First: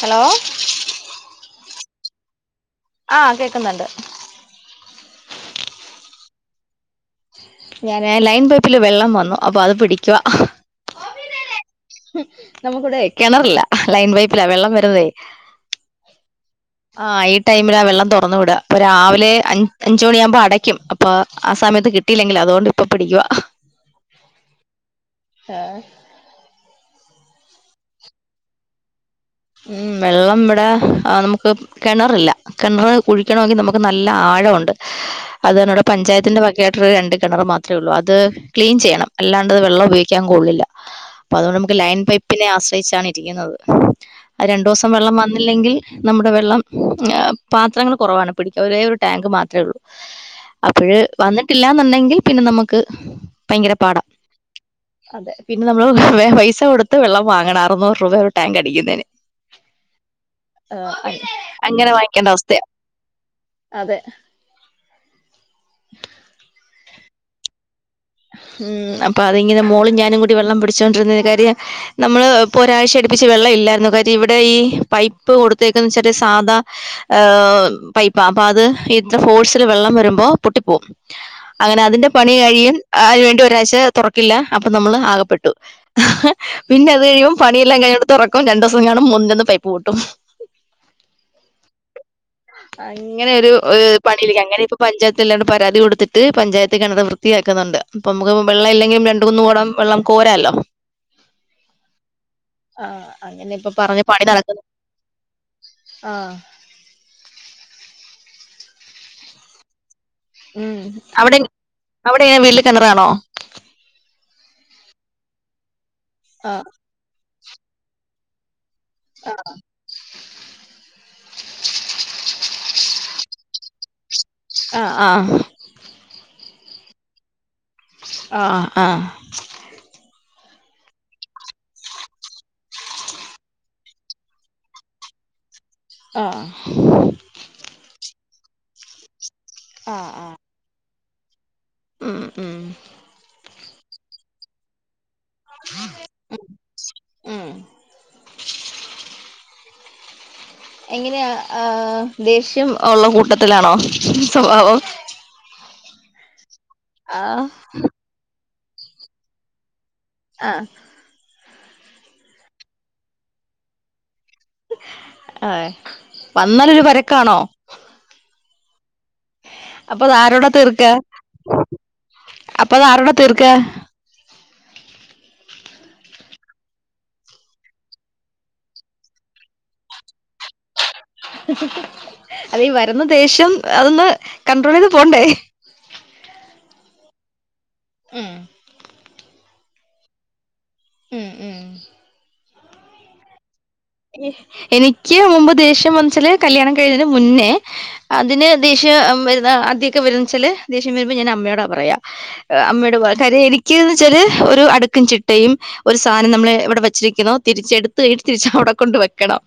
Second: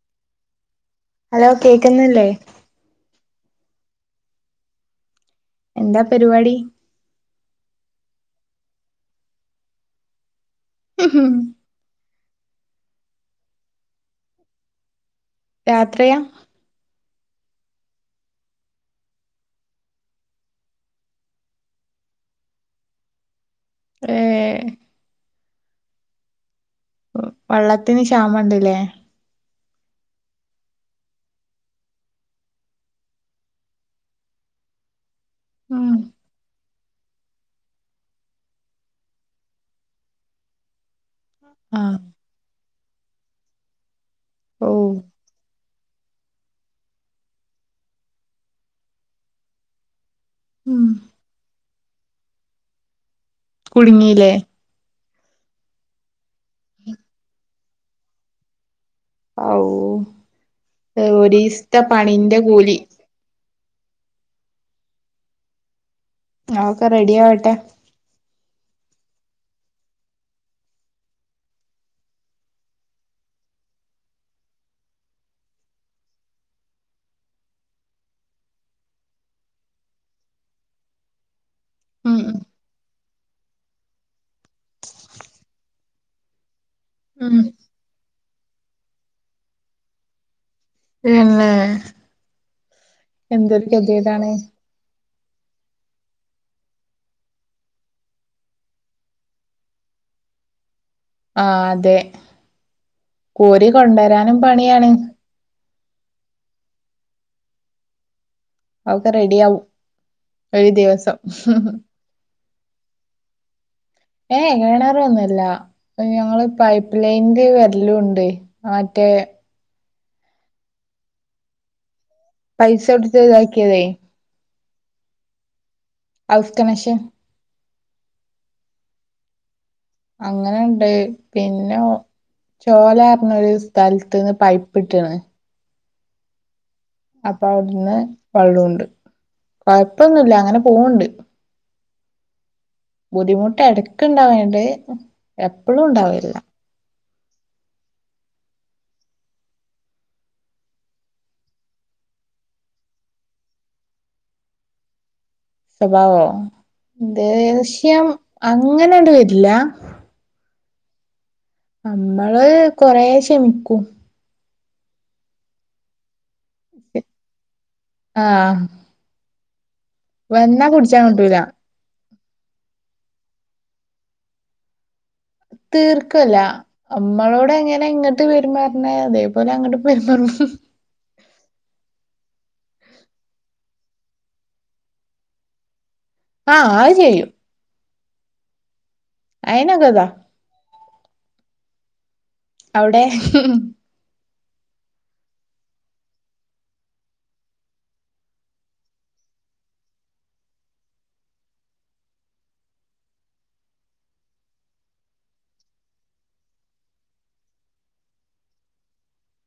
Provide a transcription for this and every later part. Hello? Hello കേക്കുന്നില്ലേ? ആഹ് കേക്കുന്നുണ്ട്. എന്താ പരിപാടി? ഞാന് ലൈൻ പൈപ്പില് വെള്ളം വന്നു അപ്പൊ അത് പിടിക്കുവാ [inaudible] നമുക്കിവിടെ കിണറില്ല, ലൈൻ പൈപ്പിലാ വെള്ളം വരുന്നതേ രാത്രിയാ? ആ ഈ ടൈമിലാ വെള്ളം തുറന്നു വിട അപ്പൊ രാവിലെ അ അഞ്ച് മണി ആവുമ്പോ അടയ്ക്കും അപ്പൊ ആ സമയത്ത് കിട്ട കിട്ടീല്ലെങ്കിൽ അുകൊണ്ട് ഇപ്പം പിടിക്കുവാ. ഏഹ് ആഹ് വെള്ളത്തിന് ക്ഷാമണ്ടല്ലേ? മ്ഹ് വെള്ളം ഇവിടെ ആഹ് നമുക്ക് കിണറില്ല, കിണർ കുഴിക്കണമെങ്കിൽ നമുക്ക് നല്ല ആഴമുണ്ട് അത് കൊണ്ട് ഇവിടെ ഉം പഞ്ചായത്തിന്റെ [unintelligible] രണ്ട് കിണർ മാത്രേ ഉള്ളൂ അത് ക്ലീൻ ചെയ്യണം അല്ലാണ്ട്ത് വെള്ളം ഉപയോഗിക്കാൻ കൊള്ളില്ല അപ്പൊ അതുകൊണ്ട് നമുക്ക് ആഹ് ലൈൻ പൈപ്പിനെ ആശ്രയിച്ചാണ് ഇരിക്കുന്നത്. രണ്ടു ഓ ദിവസം വെള്ളം വന്നില്ലെങ്കിൽ നമ്മുടെ വെള്ളം, പാത്രങ്ങൾ കുറവാണ് പിടിക്കാൻ ഒരേ ഒരു ടാങ്ക് മാത്രേ ഉള്ളൂ. [inaudible] അപ്പോഴ് വന്നിട്ടില്ലാന്നുണ്ടെങ്കിൽ പിന്നെ നമുക്ക് പയങ്കര പാടാ. കുടുങ്ങില്ലേ അതെ പിന്നെ നമ്മള് വെ പൈസ കൊടുത്ത് വെള്ളം വാങ്ങണം അറുന്നൂറ് രൂപ ഒരു ടാങ്ക് അടിക്കുന്നതിന്. ആവൂ ഒരീസത്തെ അങ്ങനെ വാങ്ങിക്കേണ്ട പണീന്റെ അവസ്ഥയാ കൂലി. അതെ. [inaudible] ആക്ക റെഡി ആവട്ടെ? ഉം അപ്പൊ അതി ഇങ്ങനെ മോളും ഞാനും കൂടി വെള്ളം പിടിച്ചുകൊണ്ടിരുന്ന കാര്യം നമ്മള് ഇപ്പൊ ഒരാഴ്ച അടുപ്പിച്ച് വെള്ളം ഇല്ലായിരുന്നു കാര്യം ഇവിടെ ഈ പൈപ്പ് കൊടുത്തേക്കന്ന് വെച്ചാ സാധാ ഏഹ പൈപ്പാ അപ്പൊ അത് ഇന്റെ ഫോഴ്സില് വെള്ളം വരുമ്പോ പൊട്ടിപ്പോവും അങ്ങഅതിന്റെ ഉം പണി കഴിയും അതിന് വേണ്ടി ഒരാഴ്ച തുറക്കില്ല അപ്പൊ നമ്മള് ആകപ്പെട്ടു പിന്നെ അത് കഴിയുബോ ഉം പണിയെല്ലാം കഴിയുബോ തുറക്കും രണ്ടു ദിവസം കാണും മൂന്നിന്റ അന്ന് പൈപ്പ് പൊട്ടും പിന്നെ അങ്ങനെ ഒരു എന്തൊരു ഗതികേടാണ് പണിയിലക്ക് അങ്ങനെ ഇപ്പൊ പഞ്ചായത്തില്ലാണ്ട് പരാതി കൊടുത്തിട്ട് പഞ്ചായത്തി കിണർ വൃത്തിയാക്കുന്നുണ്ട് അപ്പൊ നമുക്ക് വെള്ള ഇല്ലെങ്കിൽ രണ്ടുമൂന്നു കുടം വെള്ളം കോരാല്ലോ ആഹ് അതെ ആഹ അങ്ങനെ കോരി ഇപ്പൊ പറഞ്ഞ പണി കൊണ്ടുവരാനും നടക്കുന്നു പണിയാണ് ആഹ അവുടെ റെഡിയാവും ഉം ഒരു ദിവസം അവിടെ അവിടെവീട്ടിൽ കിണറാണോ ഏ കിണർ ഒന്നുമല്ല ഞങ്ങള് ആഹ് പൈപ്പ് നിന്റെ വിരല് കൊണ്ട് ആ ആഹ പൈസ കൊടുത്ത് ഇതാക്കിയതേ ആഹ ആഹ ഹൗസ് കണഷൻ ആഹ ആഹ അങ്ങനുണ്ട് പിന്നെ ചോല ന് പറഞ്ഞ ഒരു സ്ഥലത്ത് നിന്ന് പൈപ്പ് ഇട്ടാണ് ആഹ അപ്പൊ അവിടുന്ന് വള്ളംണ്ട് ആഹ് കുഴപ്പൊന്നുമല്ല ആഹ് അങ്ങനെ പോവണ്ട് ഉം ഉം ബുദ്ധിമുട്ട് എടക്കുണ്ടാവണ്ട് എപ്പഴും ഉണ്ടാവല്ല ഉം [inaudible] എങ്ങനെയാ ആഹ ദേഷ്യം ഉള്ള കൂട്ടത്തിലാണോ സ്വഭാവം സ്വഭാവോ ആഹ് ദേഷ്യം അങ്ങനെയണ്ട് വരില്ല ആഹ നമ്മള് കൊറെ ക്ഷമിക്കും ആഹ വന്നാലൊരു പരക്കാണോ ആഹ അപ്പൊ അത് ആരോട തീർക്ക പുടിച്ചാൻ കിട്ടൂല അപ്പൊഅത് ആരോട തീർക്കാ തീർക്കുവല്ല അമ്മളോട് എങ്ങനെ ഇങ്ങോട്ട് പെരുമാറുന്നെ അതേപോലെ അങ്ങോട്ട് പെരുമാറും അത ഈ വരുന്ന ദേഷ്യം അതൊന്ന് കൺണ്ട്രോൾ ചെയ്ത് പോകണ്ടേ ആഹ അത് ചെയ്യും ഉം ആയിന കഥാ ഉം ഉം അവിടെ എനിക്ക് മുമ്പ് ദേഷ്യം മനസിൽ കല്യാണം കഴിഞ്ഞതിന് മുന്നേ അതിന് ദേഷ്യം വരുന്ന ആദ്യക്കെ വരുന്നച്ചാല് ദേഷ്യം വരുമ്പോൾ ഞാൻ അമ്മയോടാ പറയാ അമ്മയുടെ പോ കാര്യം എനക്ക്ന്ന് വെച്ചാല് ഒരു അടുക്കും ചിട്ടയും ഒരു സാധനം നമ്മള് ഇവിടെ വെച്ചിരിക്കുന്നുന്നു തിരിച്ച എടുത്ത കട്ട് രിച്ചവിടെ കൊണ്ട് വെക്കണം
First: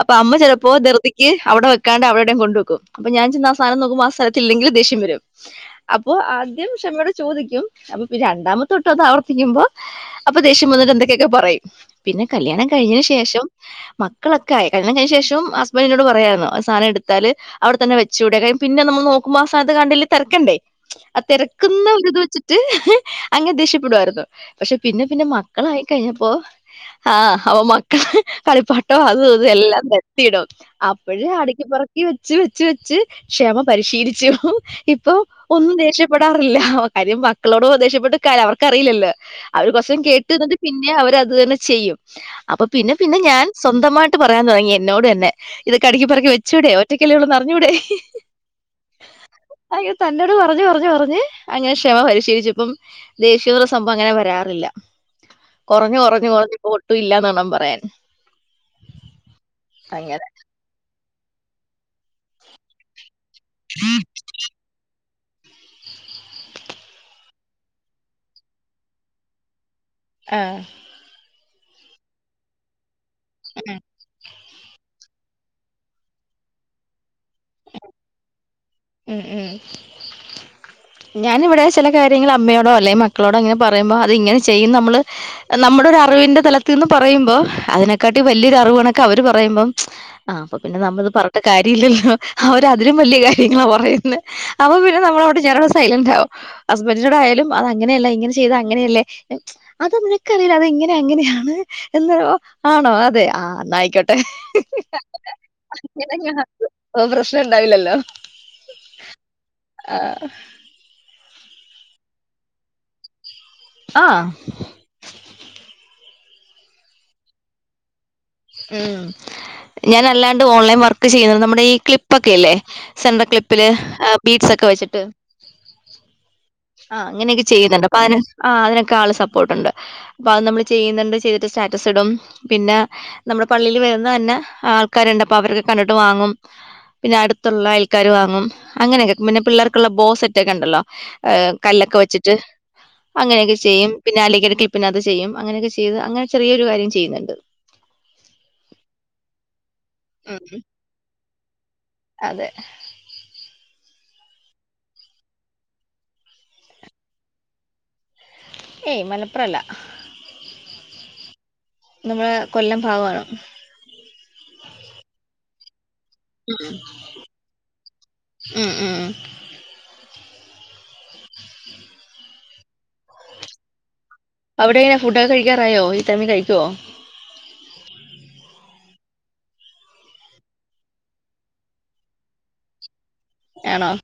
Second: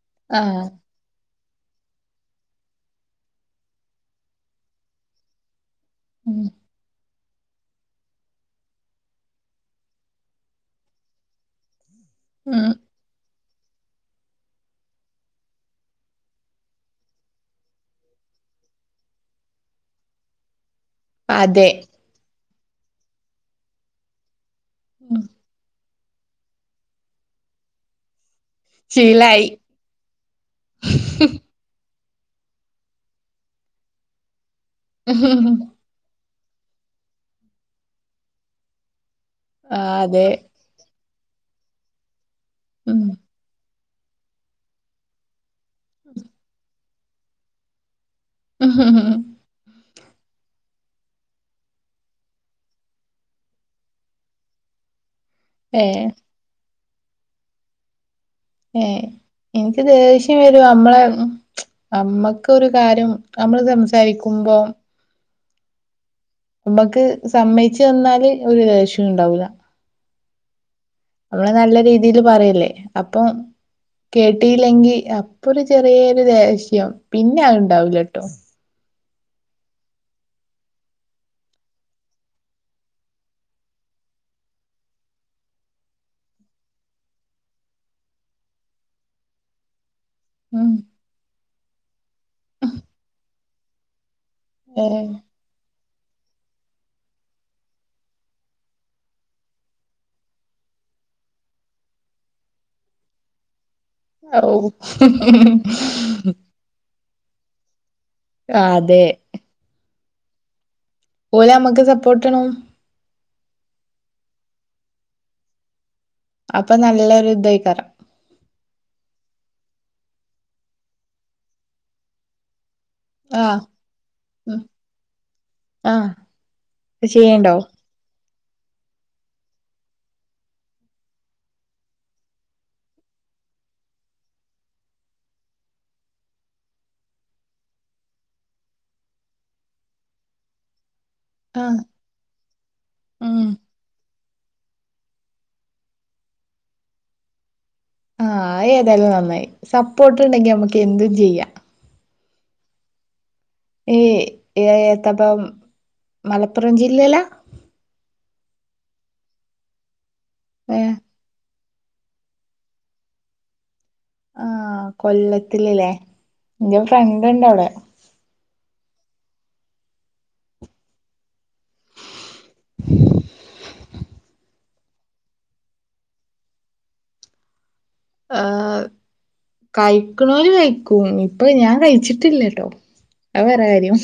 അപ്പൊ അമ്മ ആഹ് ചിലപ്പോ തൃ തി എ അവിടെ വെക്കാണ്ട് അവടെടയും ക് കൊു വക്കും അപ്പൊ ഞാൻ ചെന്നാ ആ സാനം നോക്കുമ്പോ സ്ഥല ഇല്ലങ്ക ദേഷ്യം വരും അപ്പോൊ ഉം ആദ്യം ക്ഷമേടെ ചോദിക്കും അപ്പൊ രണ്ടാമത്തെൊട്ട ഒന്ന് ആവർത്തിക്കുമ്പോ അപ്പൊ ദേഷ്യം വന്നിട്ട് എന്തൊക്കെയൊക്കെ പറയും പിന്നെ കല്യാണം ഉം കഴിഞ്ഞന് ശേഷം മക്കളൊക്കെ ആയി കല്ലിയണം കഴിഞ്ഞ ശേഷം ഹസ്ബൻഡിനോട് പറയമായിരുന്നു ആ സാധനം എടുത്താല് അവിടെ തന്നെവെ ച്ചുൂട ക പിന്നെ നമ്മ നോക്ക്പോ ആ സതാ ന ത്ത് കണ്ടല്ല തിര ക്കണ്ടേ ആ അതെ തിരക്കുന്ന ഒരു ഇത് വെച്ചിട്ട് അങ്ങനെ ദേഷ്യപ്പെടുമായിരുന്നു പക്ഷെ പിന്നെ ഉം പിന്നെ മക്കളായി കഴിഞ്ഞപ്പോ ആഹ അവപ്പ മക്കൾ കളിപ്പാട്ടം അതും അത് ശീലായി എല്ലാം ത്തിടും അപ്പോഴ അടക്ക് പെറു ക്കി വെച്ച് വെച്ച് വെച്ച് ക്ഷമ പരിശീലിച്ചു ഇപ്പൊ ആഹ് ഒന്നും ദേഷ്യപ്പെടാറില്ല കാര്യം മക്കളോടും ദേഷ്യപ്പെട്ടാര് അവർക്കറിയില്ലല്ല അവർ കുസം അതെ കേട്ടന്നിട്ട് പിന്നെ അവരത് തന്നെ ചെയ്യും അപ്പൊ പിന്നെ ഉം പിന്നെ ഞാൻ സ്വന്തമായിട്ട് പറയാൻ തുടങ്ങി എന്നോട് തന്നെ ഇതൊക്കെടക്ക്ിറക്കി വെച്ചൂവിടേ ഒറ്റയ്ക്കല്ലള്ളന്ന് അറിഞ്ഞൂടേ ഉം ഉം ഉ അ തന്നോട് പറഞ്ഞഞ് പറഞ്ഞഞ് പറഞ്ഞ് അങ്ങനെ ക്ഷമ പരിശീലിച്ചു ഇപ്പം ദേശീയപൃ സംഭവം അങ്ങനെ വരാറില്ല കുറഞ്ഞ് ഏഹ് കുറഞ്ഞ് കുറഞ്പ്പോ ഒട്ടും ഇല്ലന്ന്ണം പറയാൻ ഏ എനിക്ക് അങ്ങനെ. ദേഷ്യം വരും നമ്മളെ അമ്മക്ക്ൊ ഒരു കാര്യം നമ്മള് സംസാരിക്കുമ്പോ നമ്മക്ക് സമ്മതിച്ചു ത ന്നാല് ഒരു ദേ സിം ഉണ്ടാവൂല ആഹ നമ്മള് നല്ല രീതിൽ പറയല്ലേ അപ്പം കേട്ടിയില്ലെങ്കി ഇപ്പൊ ഒരു ചെറിയൊരു ദേഷ്യം പിന്നെ അ ഉണ്ടാവൂല ട്ടോ ഉം ഉം ഞാനിവിടെ ചില കാര്യങ്ങൾ അമ്മയോടോ അല്ലെ മക്കളോടോ അങ്ങനെ പറയുമ്പോ അത് ഇങ്ങനെ ചെയ്യും നമ്മള് നമ്മുടെ ഒരു അറിവിന്റെ തലത്തിൽ നിന്ന് പറയുമ്പോ അതിനെക്കാട്ടി വലിയൊരു അറിവ്ണൊക്കെ അവര് പറയുമ്പോം ആ അപ്പൊ ഉം പിന്നെ നമ്മള ഇത് പറഞ്ഞട്ട കാര്യ ഇല്ലല്ലോ അവരതിലും വലിയ കാര്യങ്ങളാ പറയുന്നത് അപ്പ പിന്നെ ഏഹ് നമ്മള ഞാനവിടെ സൈലന്റ് ആാവോ ഹസ്ബന്ഡറിിനോട് ആയാലും അത് അങ്ങനെയല്ല ഇങ്ങനെ ചെയ്ത് അങ്ങനെയല്ലേ അത നിനക്കറിയില്ല അത് ഇങ്ങനെ അങ്ങനെയാണ് എന്നോ ആണോ അതെ ആ ന്നായിക്കോട്ടെ ഔ ഇങ്ങനെ പ്രശ്നം ഉണ്ടാവില്ലല്ലോ ആ അതെ ആ ഓലെ നമ്മുക്ക് സപ്പോർട്ട്ടാണം ആഹ അപ്പൊ നല്ലൊരു ഇതായികാരം ഉം ഞാൻല്ലാണ്ട് ഓൺലൈൻ വർക്ക് ചെയ്യുന്നു നമ്മുടെ ഈ ക്ലിപ്പൊക്കെല്ലേ സെൻട്ര ആഹ് ക്ലിപ്പില് ബീറ്റ്സ് ഉം ഒക്കെ വെച്ചിട്ട് ആഹ് ആ അത് അങ്ങനെയൊക്കെ ചെയ്യണ്ടോ ചെയ്യുന്നുണ്ട് [unintelligible] ആ് അതിനൊക്കെ ആള് സപ്പോർട്ട്ണ്ട് അപ്പൊ അത് നമ്മള് ചെയ്യുന്നുണ്ട് ചെയ്തിട്ട് സ്റ്റാറ്റസ് ഇടും പിന്നെ നമ്മുടെ പള്ളിയിൽ വരുന്ന തന്നെ ആൾക്കാരുണ്ട് അപ്പൊ അവരൊക്കെ കണ്ടിട്ട് വാങ്ങും പിന്നെ അടുത്തുള്ള ആൾക്കാര് വാങ്ങും അങ്ങനെയൊക്കെ പിന്നെ പിള്ളേർക്കുള്ള ബോ സെറ്റ്ൊക്കെ ഉണ്ടല്ലോ ആഹ് കല്ലൊക്കെ വെച്ചിട്ട് ഉം അങ്ങനെയൊക്കെ ചെയ്യും പിന്നെലക്ക്ടക്കിൽ പിന്ന അത് ചെയ്യും അങ്ങനെയൊക്കെ ചെയ്ത് അങ്ങെ ചെറിയൊരു കാര്ം ചെയ്യുന്നുണ്ട് ആഹ ഏതെല്ലാം നന്നായി സപ്പോർട്ട്ുണ്ടെങ്കി ഉം. നമുക്ക് എന്തും ചെയ്യാം അതെ ഏ ഏത്തപ്പം മലപ്പുറം ജില്ലയിലാ ഏയ് മലപ്പുറംല്ല ഏഹ് നമ്മടെ കൊല്ലം ഭാഗവാണ് ആഹ് കൊല്ലത്തില് ല്ലേ ഉം ഉം അവിടെ എങ്ങനാ ഫുഡൊക്കെ കഴിക്കാറായോ ഈ ടൈമീ കഴിക്കോ ആഹ് ആഹ് ഇര്ക്ക്ണോല് കയിക്കും ഇപ്പൊ ഞാൻ കയിച്ചിട്ടില്ലട്ടോ അ വേറെ ആണോ കാര്യം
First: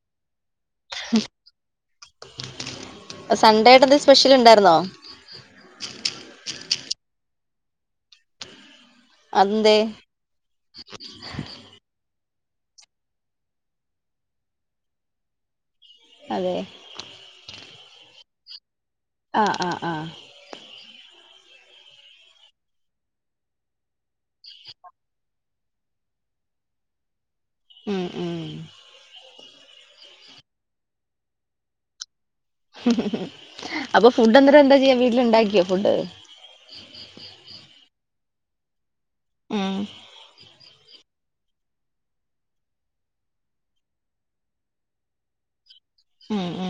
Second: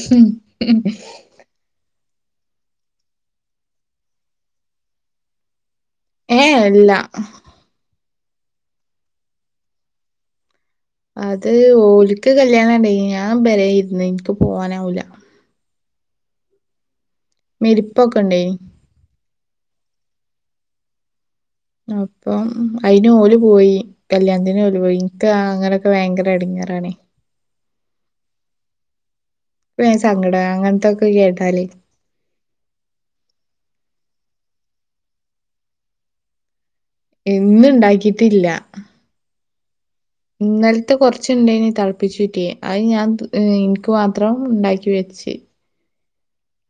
പ സൺണ്ടേയിട്ട് എന്തേ സ്പെഷ്യൽ ഇണ്ടായിര്ന്നോ ഏഹ് ഇല്ല അതെന്തേ? അത് ഓല്ക്ക് കല്യാണണ്ടേനി ഞാൻ പെരേ ഇര്ന്ന് ഇൻക്ക് പോവാനാവൂല അതേ മെരിപ്പൊക്കെണ്ടേനി ആഹ് ആഹ് ആഹ് അപ്പം അയിന് ഓല് പോയി കല്യാണത്തിന് ഓല് പോയി ഇൻക്ക് അങ്ങനൊക്കെ ഭയങ്കര എടങ്ങേറാണേ ഉം ഉം വേ സങ്കടാ അങ്ങൻത്തൊക്ക കേട്ടാലേ അപ്പൊ ഫുഡ് എന്നട്ട് എന്താ ചെയ്യാ വീട്ടില് ഇണ്ടാക്കിയോ ഫുഡ് ഇന്ന്ണ്ടാക്കീട്ടില്ല ആഹ് ഇന്നൽത്തെ കൊറച്ച്ണ്ടേനി തെളപ്പിച്ചൂറ്റെ അത് ഞാൻ ത് എനിക്ക് മാത്രം ഇണ്ടാക്കി വെച്ച് ഉം ഉം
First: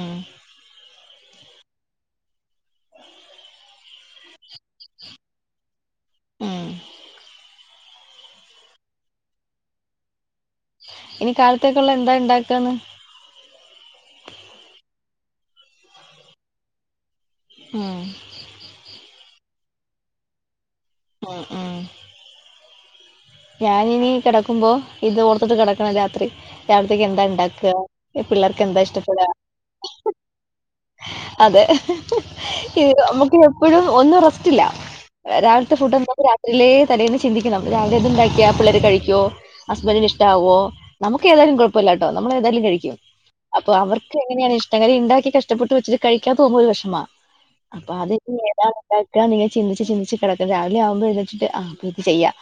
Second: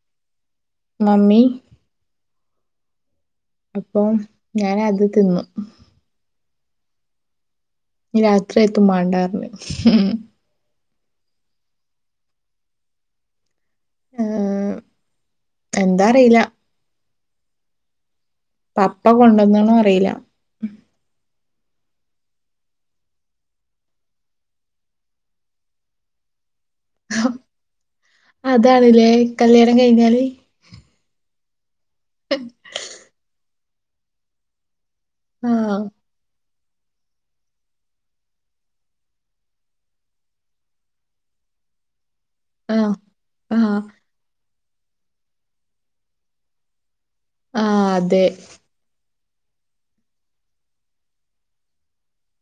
മ്മി പ്പോ ഞാനത് തിന്നു ആഹ് നി രാത്രിയെത്തും മാണ്ടാ ർഞ്ഞ് ഇനി കാലത്തേക്ക്ള്ള എന്താ ഇണ്ടാക്കാന്ന് ആഹ് എന്താറില്ല ആഹ് പപ്പ കൊണ്ടന്ന്ണോ അറില്ല ആഹ് ഞാനിനി കെടക്കുമ്പോ ഇത് ഓർത്തിട്ട് കെടക്കണം രാത്രി രാവിലത്തേക്ക് എന്താ ഇണ്ടാക്ക പിള്ളേർക്കെന്താ അതാണ്ല്ലേ ഇഷ്ടപ്പെടാ കല്യാണം കഴിഞ്ഞാല് അതെ ഈ നമ്മുക്ക് എപ്പഴും ഒന്നു റസ്റ്റില്ല രാവിലത്തെ ആഹ് ഫുഡെന്താന്ന് രാത്രിയിലേ തലേന്ന് ചിന്തിക്കണം രാവ് ണ്ടാക്കിയാ പിള്ളേര് കഴിക്ക്വോ ഹസ്ബൻഡിന് ഇഷ്ടാവോ നമുക്ക് ഏതായാലും കൊഴപ്പ് ല്ലട്ടോ നമ്മളേതായാലും കഴിക്കും ആഹ് അപ്പൊ ആഹ് അവർക്ക് എങ്ങനെയാണ് ഇഷ്ടം കാരണം ഇണ്ടാക്കി കഷ്ടപ്പെട്ട് വച്ചിട്ട് കഴിക്കാ പോവുമ്പോ ഒരു വെഷ്മാ അപ്പൊ ആഹ് അതി അതെ ഏതാണ് കെടക്കാണങ്കി ചിന്തിച്ച് ചിന്തിച്ച് കെടക്കും രാവിലെയാവുമ്പോ എഴുന്നേറ്റിട്ട് ആഹ് ഇത് ചെയ്യാ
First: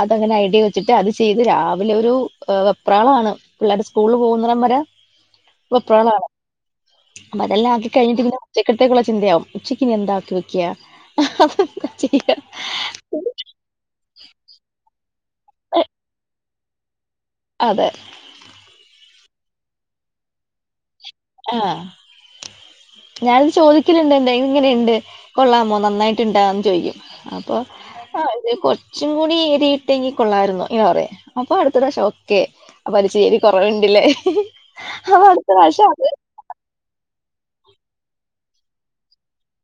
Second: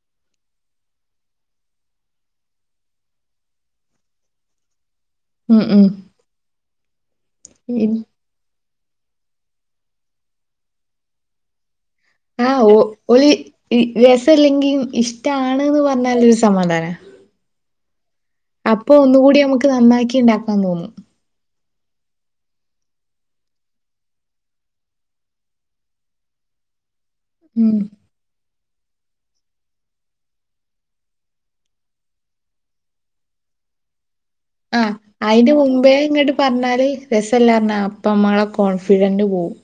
അതങ്ങനെ ഐഡിയ വെച്ചിട്ട് അത് ചെയ്ത് രാവിലെ ഒരു അ് വെപ്രാളാണ് പിള്ളേര്ട സ്കൂള്ള് പോകുന്നിടം വരെ ഉം ഉം വെപ്രാളാണ് അപ്പതെല്ലാ ആക്കി ഇൻ കഴിഞ്ഞിട്ട് പിന്നെ ച്ചക്കത്തേക്കുള്ള ചിന്തയാവും ഉച്ചക്കിനി എന്താക്കി വെക്ക്യാ ആഹ് ഓ ഓല് ഇ രസല്ലെങ്കീം ഇഷ്ടാണ്ന്ന് പറഞ്ഞാലൊരു സമാധാനാ അതെ അപ്പൊ ഒന്നുകൂടി നമുക്ക് നന്നാക്കി ഉണ്ടാക്ക തോന്നും ആഹ് ഞാനിത് ചോദിക്കലുണ്ട് എന്താ ഇങ്ങനുണ്ട് കൊള്ളാമോ നന്നായിട്ടുണ്ടാന്ന് ചോദിക്കും. അപ്പോ. ഉം ആ അത് കൊറച്ചും കൂടി രിയിട്ട ഇങ്ങ കൊള്ളായിരുന്നു ഇങ്ങനെ പറയാ അപ്പൊ അടുത്ത പ്രാവശ്യം ഒക്കെ അപ്പൊ അല ചേരി കുറവുണ്ടില്ലേ. ആഹ് അതിന് മുൻപേ ഇങ്ങട് പറഞ്ഞാല് രെസമില്ലാ അപ്പ നമ്മുടെ കോൺഫിഡന്റ് പോകും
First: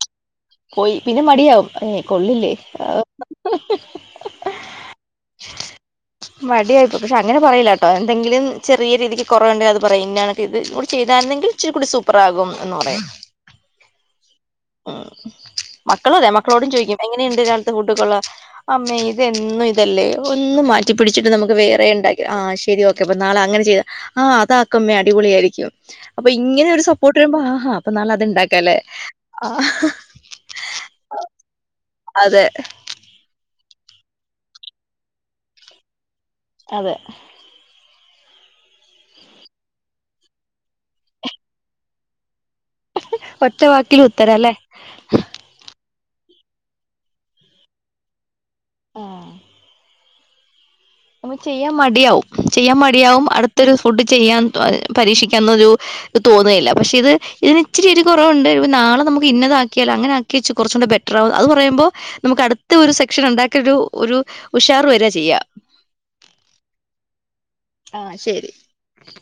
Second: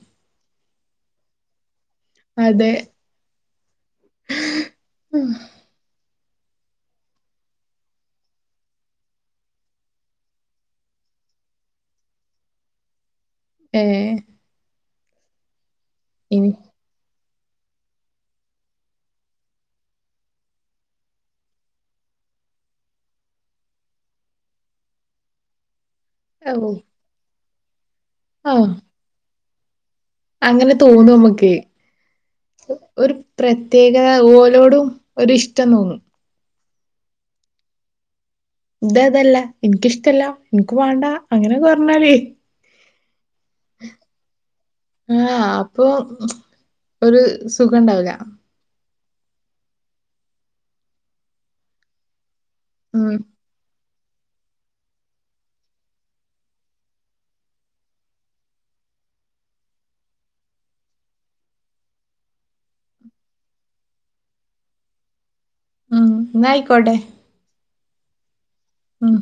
പോയി പിന്നെ മടിയാവും ഏ കൊള്ളില്ലേ. അതെ ഉം മട്യായിപ്പോയി പക്ഷെ അങ്ങനെ പറയല്ലാട്ടാേ എന്തെങ്കിലും ചെറിയ രീതിക്ക് കൊറവ്ണ്ടെങ്കി അത് പറയും ഇന്ന കണക്ക് ഇത് കൂടിം ചെയ്തായ്ര്ന്നെങ്കിൽ ഇച്ചിരി കൂടി സൂപ്പറാകും എന്ന് പറയാ. ഏഹ് ഉ മക്കള അതെ ഇനി മക്കളോടും ചോദിക്കും എങ്ങനെയുണ്ട് രാവിലത്തെ ഫുഡ്‌ കൊള്ളാവോ അമ്മേ ഇതന്നും ഇതല്ലേ ഒന്നും മാറ്റി പിടിച്ചിട്ട് നമുക്ക് വേറെ ഉണ്ടാക്ക ആഹ ശരി ഓക്ക. പ്പ നാളെ അങ്ങനെ ചെയ്ത ആ അതാക്കമ്മേ അടിപൊളിയ ആയിരിക്കും. അപ്പൊ ഇങ്ങനെ ഓ ഒരു സപ്പോർട്ട് വരുമ്പോ ആഹാ അപ്പൊ നാല അത്ണ്ടാക്ക ആ അല്ലേ ആ. അങ്ങനെ തോന്നു നമുക്ക് അതെ. ഒരു പ്രത്യേകത ഓലോടും ഒരിഷ്ടം തോന്നും. അതെ. ഇത അതല്ല ഇൻക്കിഷ്ടല്ല ഇൻക്ക് മാണ്ടാ അങ്ങനൊന്ന് പർഞ്ഞാല് ഒറ്റ വാക്കില് ഉത്തര അല്ലേ. ആഹ അപ്പൊ ഒരു സുഖം ഉണ്ടാവില്ല. ആഹ് നമക്ക് ചെയ്യാം മടിയാവും ചെയ്യാൻ ഉം മടിയാവും അട്ത്തൊര് ഫുഡ് ചെയ്യാം പരീക്ഷിക്കാവുന്നൊരു തോന്നുന്നയില്ല പക്ഷെ ഇത് ഇതിന് ഇച്ചിരി കുറവുണ്ട് നാളെ നമുക്ക് ഇന്നതാക്കിയാല അങ്ങനെ. കച്ച് കുറച്ചുകൂടെ ബെറ്ററാവും അ പറയുമ്പോൾ. നമുക്ക് അടുത്ത ഒരു സെക്ഷൻ ഉണ്ടാക്ക ഒരു ഒരു ഉഷാർ വരി ചെയ്യാം. ഉം നയിക്കോട്ടെ ആഹ ശരി. ഉം.